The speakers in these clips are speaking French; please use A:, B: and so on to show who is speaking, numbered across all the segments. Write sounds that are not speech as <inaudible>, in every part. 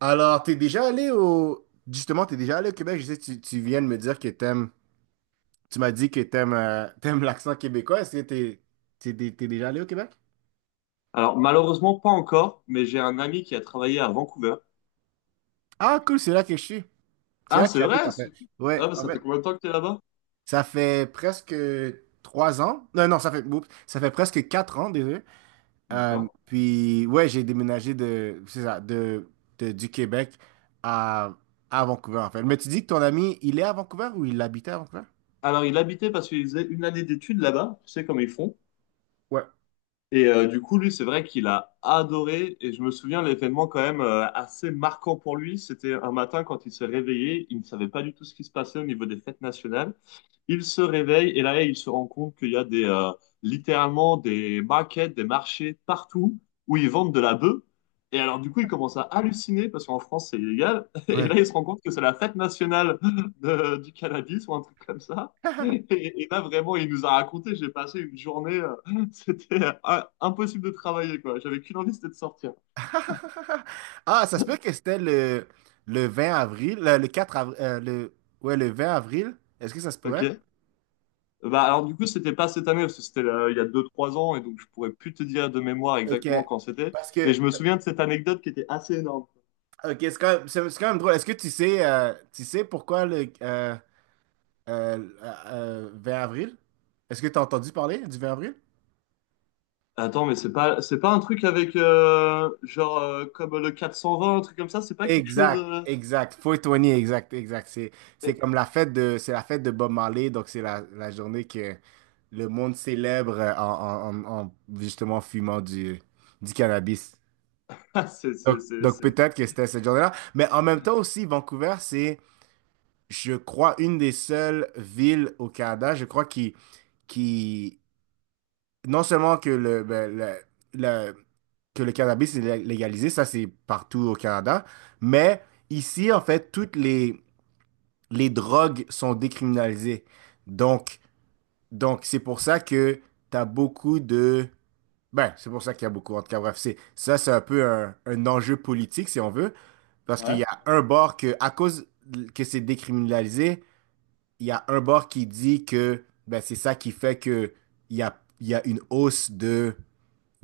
A: Alors, t'es déjà allé au... Justement, t'es déjà allé au Québec. Je sais, que tu viens de me dire que t'aimes... Tu m'as dit que t'aimes l'accent québécois. Est-ce que t'es déjà allé au Québec?
B: Alors, malheureusement, pas encore, mais j'ai un ami qui a travaillé à Vancouver.
A: Ah, cool, c'est là que je suis. C'est
B: Ah,
A: là que
B: c'est
A: j'habite,
B: vrai?
A: en fait. Ouais,
B: Ah, bah,
A: en
B: ça fait
A: fait,
B: combien de temps que t'es là-bas?
A: ça fait presque 3 ans. Non, non, oups, ça fait presque 4 ans, désolé.
B: D'accord.
A: Puis, ouais, j'ai déménagé c'est ça, du Québec à, à Vancouver, en fait. Mais tu dis que ton ami, il est à Vancouver ou il habitait à Vancouver?
B: Alors, il habitait parce qu'il faisait une année d'études là-bas. Tu sais comment ils font.
A: Ouais,
B: Et du coup, lui, c'est vrai qu'il a adoré. Et je me souviens l'événement quand même assez marquant pour lui. C'était un matin quand il s'est réveillé, il ne savait pas du tout ce qui se passait au niveau des fêtes nationales. Il se réveille et là, il se rend compte qu'il y a des littéralement des markets, des marchés partout où ils vendent de la bœuf. Et alors, du coup, il commence à halluciner parce qu'en France, c'est illégal. <laughs> Et
A: ouais.
B: là, il se rend compte que c'est la fête nationale du cannabis ou un truc comme ça. Et, et là, vraiment, il nous a raconté, j'ai passé une journée. <laughs> C'était impossible de travailler, quoi. J'avais qu'une envie, c'était de sortir.
A: <laughs> Ah, ça se peut que
B: <laughs>
A: c'était le 20 avril, le 4 avril, ouais, le 20 avril. Est-ce que ça se pourrait?
B: Ok. Bah, alors, du coup, c'était pas cette année, parce que c'était il y a deux trois ans, et donc je pourrais plus te dire de mémoire
A: OK.
B: exactement quand c'était.
A: Parce
B: Mais
A: que,
B: je me souviens de cette anecdote qui était assez énorme.
A: OK, c'est quand même, c'est quand même drôle. Est-ce que tu sais pourquoi le euh, 20 avril? Est-ce que tu as entendu parler du 20 avril?
B: Attends, mais c'est pas un truc avec, genre, comme le 420, un truc comme ça, c'est pas quelque chose.
A: Exact,
B: euh,
A: exact. 420, exact, exact. C'est comme
B: <laughs>
A: la fête de, c'est la fête de Bob Marley, donc c'est la journée que le monde célèbre en justement fumant du cannabis.
B: Ah,
A: Donc peut-être que c'était cette journée-là. Mais en même temps aussi, Vancouver, c'est, je crois, une des seules villes au Canada, je crois, qui non seulement que le, ben, le- que le cannabis est légalisé, ça c'est partout au Canada, mais... Ici, en fait, toutes les drogues sont décriminalisées. Donc, donc c'est pour ça que t'as beaucoup de... Ben, c'est pour ça qu'il y a beaucoup, en tout cas, bref, c'est, ça, c'est un peu un enjeu politique, si on veut, parce qu'il y
B: Ouais.
A: a un bord que, à cause que c'est décriminalisé, il y a un bord qui dit que, ben, c'est ça qui fait que il y a une hausse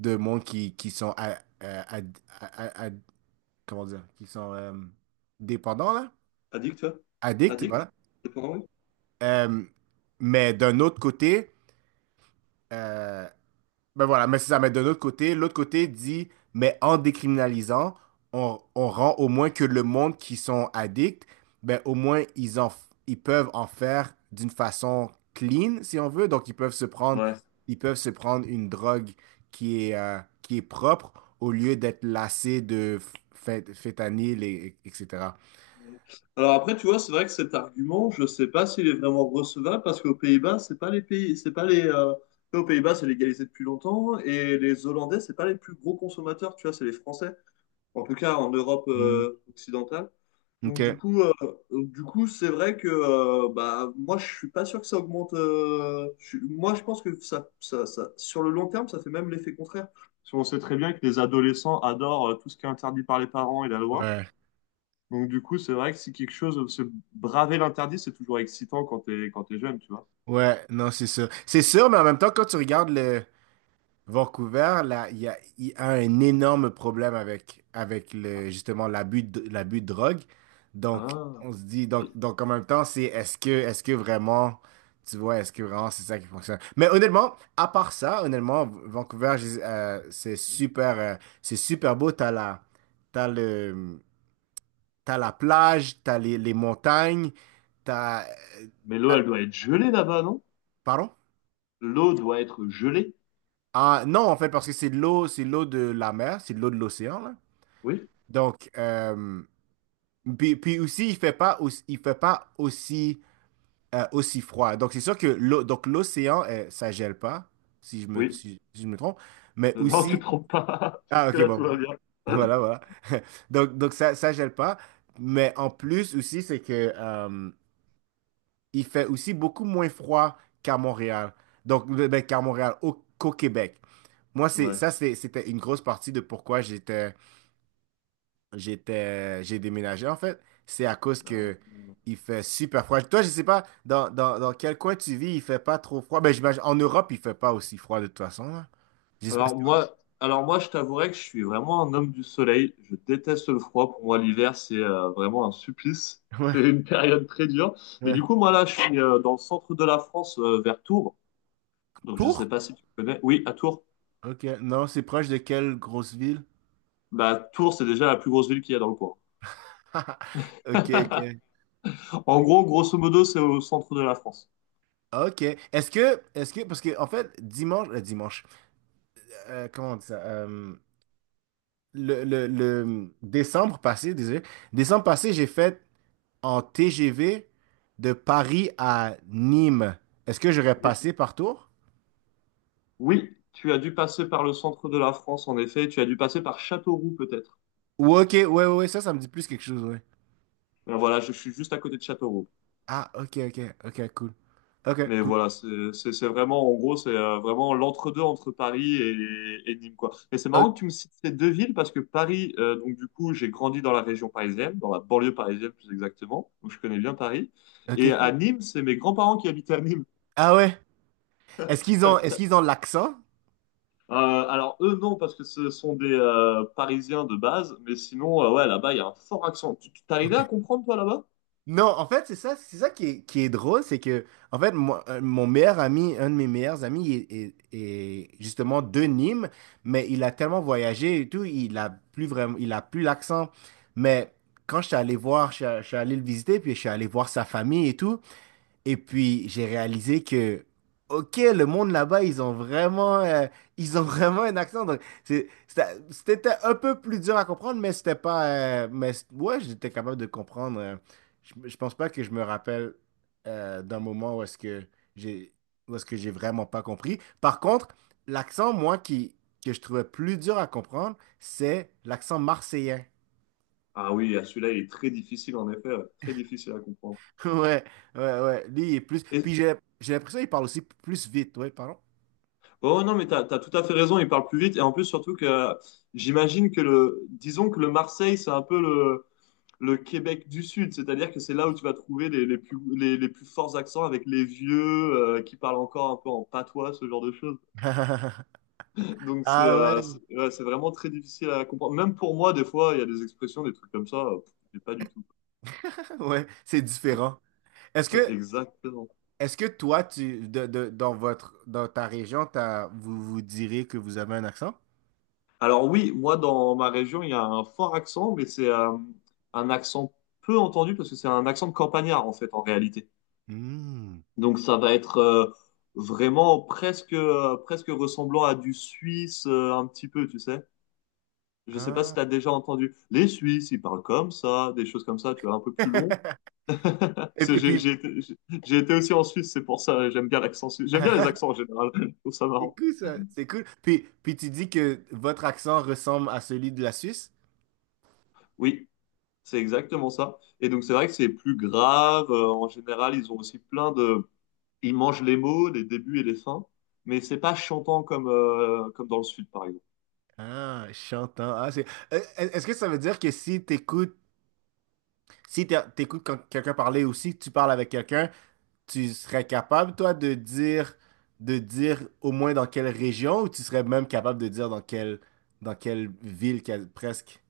A: de monde qui sont, à- à- comment dire, qui sont dépendants, là,
B: Addict, toi?
A: addicts,
B: Addict?
A: voilà.
B: C'est pas vrai.
A: Euh, mais d'un autre côté, Euh, ben voilà, mais c'est ça. Mais de l'autre côté dit, mais en décriminalisant, on rend au moins que le monde qui sont addicts, ben au moins ils peuvent en faire d'une façon clean, si on veut. Donc ils peuvent se prendre,
B: Ouais.
A: ils peuvent se prendre une drogue qui est propre au lieu d'être lassés de phétanyl etc.
B: Alors après, tu vois, c'est vrai que cet argument, je ne sais pas s'il est vraiment recevable parce qu'aux Pays-Bas, c'est pas les pays, c'est pas les. Aux Pays-Bas, c'est légalisé depuis longtemps et les Hollandais, c'est pas les plus gros consommateurs, tu vois, c'est les Français, en tout cas en Europe
A: Hmm.
B: occidentale.
A: Ok.
B: Donc du coup, c'est vrai que bah moi, je suis pas sûr que ça augmente. Moi, je pense que ça, sur le long terme, ça fait même l'effet contraire. Parce qu'on sait très bien que les adolescents adorent tout ce qui est interdit par les parents et la loi.
A: Ouais.
B: Donc, du coup, c'est vrai que si quelque chose, se braver l'interdit, c'est toujours excitant quand t'es jeune, tu vois.
A: Ouais, non, c'est sûr. C'est sûr, mais en même temps, quand tu regardes Vancouver, là, il y a un énorme problème avec, justement l'abus de drogue. Donc,
B: Ah,
A: on se dit, donc en même temps, c'est est-ce que vraiment, tu vois, est-ce que vraiment c'est ça qui fonctionne? Mais honnêtement, à part ça, honnêtement, Vancouver, c'est super beau. T'as le, t'as la plage, t'as les montagnes, t'as, euh,
B: mais l'eau,
A: t'as-
B: elle doit être gelée là-bas, non?
A: pardon?
B: L'eau doit être gelée.
A: Ah, non, en fait, parce que c'est de l'eau de la mer, c'est de l'eau de l'océan, là.
B: Oui,
A: Donc, puis aussi, il fait pas aussi, aussi froid. Donc, c'est sûr que l'eau, donc l'océan, ça gèle pas, si je me,
B: oui.
A: si je me trompe. Mais
B: Non, tu te
A: aussi,
B: trompes pas. <laughs>
A: ah, ok,
B: Jusque-là,
A: bon,
B: tout va
A: bon.
B: bien.
A: Voilà,
B: <laughs>
A: voilà. <laughs> Donc ça gèle pas. Mais en plus aussi, c'est que il fait aussi beaucoup moins froid qu'à Montréal. Donc, ben, ben, qu'à Montréal, au, qu'au Québec. Moi, c'est
B: Ouais.
A: ça, c'était une grosse partie de pourquoi j'étais, j'ai déménagé en fait, c'est à cause
B: Ah.
A: que il fait super froid. Toi, je sais pas dans quel coin tu vis, il fait pas trop froid. Ben, j'imagine en Europe, il fait pas aussi froid de toute façon là. Je sais pas si
B: Alors
A: en Europe.
B: moi, je t'avouerais que je suis vraiment un homme du soleil. Je déteste le froid. Pour moi, l'hiver, c'est vraiment un supplice.
A: <laughs>
B: <laughs>
A: Ouais,
B: C'est une période très dure. Mais du
A: ouais.
B: coup, moi là, je suis dans le centre de la France, vers Tours. Donc, je sais
A: Tours?
B: pas si tu connais. Oui, à Tours.
A: Ok, non, c'est proche de quelle grosse ville?
B: Bah, Tours, c'est déjà la plus grosse ville qu'il y a dans le coin.
A: <laughs> Ok, ok.
B: <laughs> En gros, grosso modo, c'est au centre de la France.
A: Ok. Est-ce que, parce que en fait, dimanche, comment on dit ça? Le décembre passé, désolé, décembre passé, j'ai fait en TGV de Paris à Nîmes, est-ce que j'aurais
B: Oui.
A: passé par Tours?
B: Oui, tu as dû passer par le centre de la France, en effet. Tu as dû passer par Châteauroux, peut-être.
A: Ou ok, ouais, ouais, ouais, ça me dit plus quelque chose, ouais.
B: Voilà, je suis juste à côté de Châteauroux.
A: Ah, ok, ok, ok, cool. Ok,
B: Mais
A: cool.
B: voilà, c'est vraiment, en gros, c'est vraiment l'entre-deux entre Paris et Nîmes, quoi. Et c'est marrant que
A: Ok,
B: tu me cites ces deux villes parce que Paris, donc du coup, j'ai grandi dans la région parisienne, dans la banlieue parisienne plus exactement. Donc je connais bien Paris.
A: ok,
B: Et à
A: cool.
B: Nîmes, c'est mes grands-parents qui habitaient à Nîmes.
A: Ah ouais. Est-ce
B: <laughs>
A: qu'ils ont l'accent?
B: Alors eux non parce que ce sont des Parisiens de base, mais sinon ouais là-bas il y a un fort accent. Tu t'arrivais à comprendre toi là-bas?
A: Non, en fait, c'est ça qui est drôle, c'est que, en fait, moi, mon meilleur ami, un de mes meilleurs amis, est justement de Nîmes, mais il a tellement voyagé et tout, il a plus vraiment, il a plus l'accent. Mais quand je suis allé voir, je suis allé le visiter, puis je suis allé voir sa famille et tout, et puis, j'ai réalisé que, OK, le monde là-bas, ils ont vraiment, ils ont <laughs> vraiment un accent. Donc, c'était un peu plus dur à comprendre, mais c'était pas. Mais ouais, j'étais capable de comprendre. Je pense pas que je me rappelle d'un moment où est-ce que j'ai, où est-ce que j'ai vraiment pas compris. Par contre, l'accent, moi, qui, que je trouvais plus dur à comprendre, c'est l'accent marseillais. <laughs>
B: Ah oui, ah, celui-là il est très difficile en effet, ouais. Très difficile à comprendre.
A: Ouais, ouais, ouais. Lui, il est plus.
B: Et,
A: Puis j'ai l'impression qu'il parle aussi plus vite. Ouais, pardon.
B: oh non mais t'as tout à fait raison, il parle plus vite et en plus surtout que j'imagine que le disons que le Marseille c'est un peu le Québec du Sud, c'est-à-dire que c'est là où tu vas trouver les plus forts accents avec les vieux qui parlent encore un peu en patois, ce genre de choses.
A: <laughs>
B: Donc
A: Ah ouais,
B: c'est ouais, c'est vraiment très difficile à comprendre. Même pour moi, des fois, il y a des expressions, des trucs comme ça, pff, j'ai pas du tout.
A: <laughs> ouais, c'est différent. Est-ce
B: Ouais, <laughs>
A: que,
B: exactement.
A: est-ce que toi, tu, dans votre, dans ta région, t'as- vous vous direz que vous avez un accent?
B: Alors oui, moi dans ma région, il y a un fort accent, mais c'est un accent peu entendu parce que c'est un accent de campagnard en fait en réalité.
A: Hmm.
B: Donc ça va être vraiment presque ressemblant à du suisse un petit peu, tu sais. Je sais pas si
A: Ah.
B: tu as déjà entendu. Les Suisses, ils parlent comme ça, des choses comme ça, tu vois, un peu plus long.
A: <laughs>
B: Parce
A: Et puis,
B: J'ai été, j'ai- J'ai été aussi en Suisse, c'est pour ça, j'aime bien l'accent suisse. J'aime bien les
A: <laughs>
B: accents en général, <laughs> je trouve ça
A: c'est
B: marrant.
A: cool ça, c'est cool. Puis tu dis que votre accent ressemble à celui de la Suisse?
B: Oui, c'est exactement ça. Et donc c'est vrai que c'est plus grave, en général, ils ont aussi plein de... Ils mangent les mots, les débuts et les fins, mais c'est pas chantant comme, comme dans le sud, par exemple.
A: Ah, chantant. Ah, c'est. Est-ce que ça veut dire que si t'écoutes, si t'é- t'écoutes quand quelqu'un parler aussi, tu parles avec quelqu'un? Tu serais capable, toi, de dire au moins dans quelle région ou tu serais même capable de dire dans quelle ville quel- presque?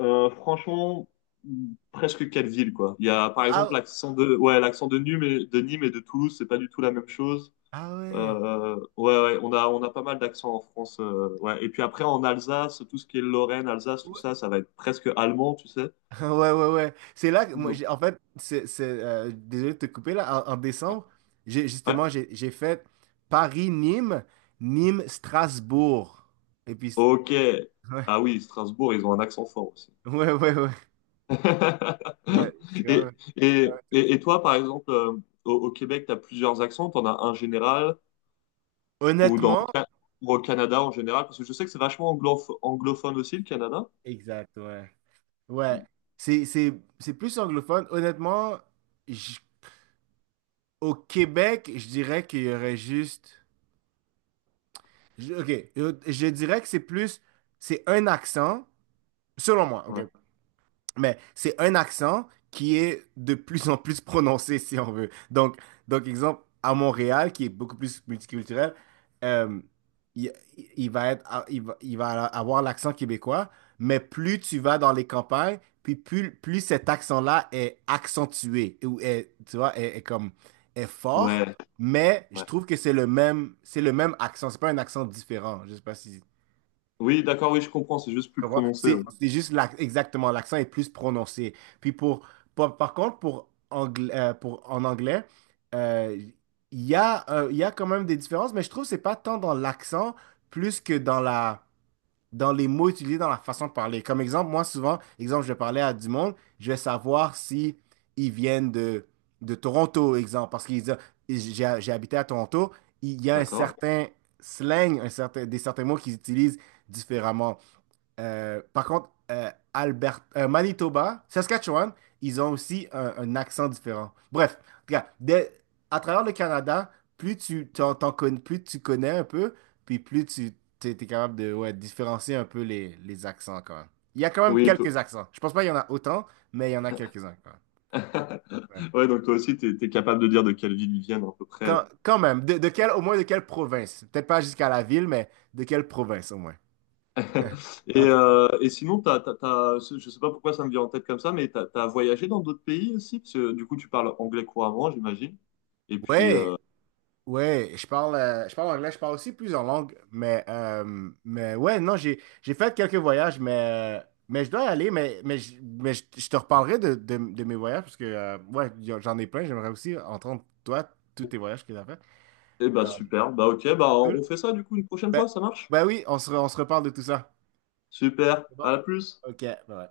B: Franchement, presque quelle ville, quoi. Il y a par exemple
A: Ah,
B: l'accent de... Ouais, l'accent de Nîmes et de Toulouse, c'est pas du tout la même chose.
A: ah ouais.
B: Ouais, ouais, on a pas mal d'accents en France. Ouais. Et puis après, en Alsace, tout ce qui est Lorraine, Alsace, tout
A: Ouais,
B: ça, ça va être presque allemand, tu sais.
A: <laughs> ouais, ouais. Ouais. C'est là que moi,
B: Non.
A: en fait, c'est, désolé de te couper là. En, en décembre, j'ai,
B: Ouais.
A: justement, j'ai fait Paris-Nîmes, Nîmes-Strasbourg. Et puis,
B: Ok.
A: ouais,
B: Ah oui, Strasbourg, ils ont un accent fort aussi.
A: <laughs> ouais, ouais, ouais.
B: <laughs>
A: Ouais, c'est
B: Et,
A: quand même
B: et, et,
A: intéressant.
B: et toi, par exemple, au Québec, tu as plusieurs accents. Tu en as un général, Ou dans le
A: Honnêtement,
B: Ca- ou au Canada en général, parce que je sais que c'est vachement anglophone aussi, le Canada.
A: exact, ouais. Ouais, c'est, c'est, c'est plus anglophone. Honnêtement, j- au Québec, je dirais qu'il y aurait juste... ok, je dirais que c'est plus... C'est un accent, selon moi, ok?
B: Ouais.
A: Mais c'est un accent qui est de plus en plus prononcé, si on veut. Donc exemple, à Montréal, qui est beaucoup plus multiculturel, euh, il, il va être, ah, il va avoir l'accent québécois, mais plus tu vas dans les campagnes, puis plus, plus cet accent-là est accentué, ou est, tu vois, est comme, est fort,
B: Ouais,
A: mais je
B: ouais.
A: trouve que c'est le même accent, c'est pas un accent différent. Je sais pas si
B: Oui, d'accord, oui, je comprends, c'est juste plus
A: comprends?
B: prononcé. Ouais.
A: C'est juste exactement, l'accent est plus prononcé. Puis pour, par par contre, pour, en anglais, euh, il y a quand même des différences, mais je trouve que c'est pas tant dans l'accent plus que dans la, dans les mots utilisés, dans la façon de parler. Comme exemple, moi souvent, exemple, je vais parler à du monde, je vais savoir si ils viennent de Toronto, exemple, parce qu'ils disent, j'ai habité à Toronto, il y a un
B: D'accord.
A: certain slang, un certain, des certains mots qu'ils utilisent différemment. Par contre, Albert, Manitoba, Saskatchewan, ils ont aussi un accent différent. Bref, regarde, à travers le Canada, plus tu plus tu connais un peu, puis plus tu t'es capable de ouais, différencier un peu les accents quand même. Il y a quand même
B: Oui, toi...
A: quelques accents. Je pense pas qu'il y en a autant, mais il y en a quelques-uns quand même. Ouais.
B: <laughs> Ouais, donc toi aussi, t'es capable de dire de quelle ville ils viennent à peu près.
A: Quand, quand même, de quelle, au moins de quelle province? Peut-être pas jusqu'à la ville, mais de quelle province au moins?
B: <laughs>
A: En tout cas.
B: Et sinon, je sais pas pourquoi ça me vient en tête comme ça, mais t'as voyagé dans d'autres pays aussi? Parce que du coup, tu parles anglais couramment, j'imagine. Et puis,
A: Ouais, ouais, je parle anglais, je parle aussi plusieurs langues, mais ouais, non, j'ai fait quelques voyages, mais je dois y aller, mais, je, je te reparlerai de mes voyages, parce que, ouais, j'en ai plein, j'aimerais aussi entendre, toi, tous tes voyages que tu as fait.
B: eh bah
A: Ah,
B: super, bah ok, bah
A: cool.
B: on fait ça du coup une prochaine
A: Ben,
B: fois, ça marche?
A: ben oui, on se reparle de tout ça.
B: Super,
A: C'est
B: à
A: bon.
B: la plus!
A: Ok, bye.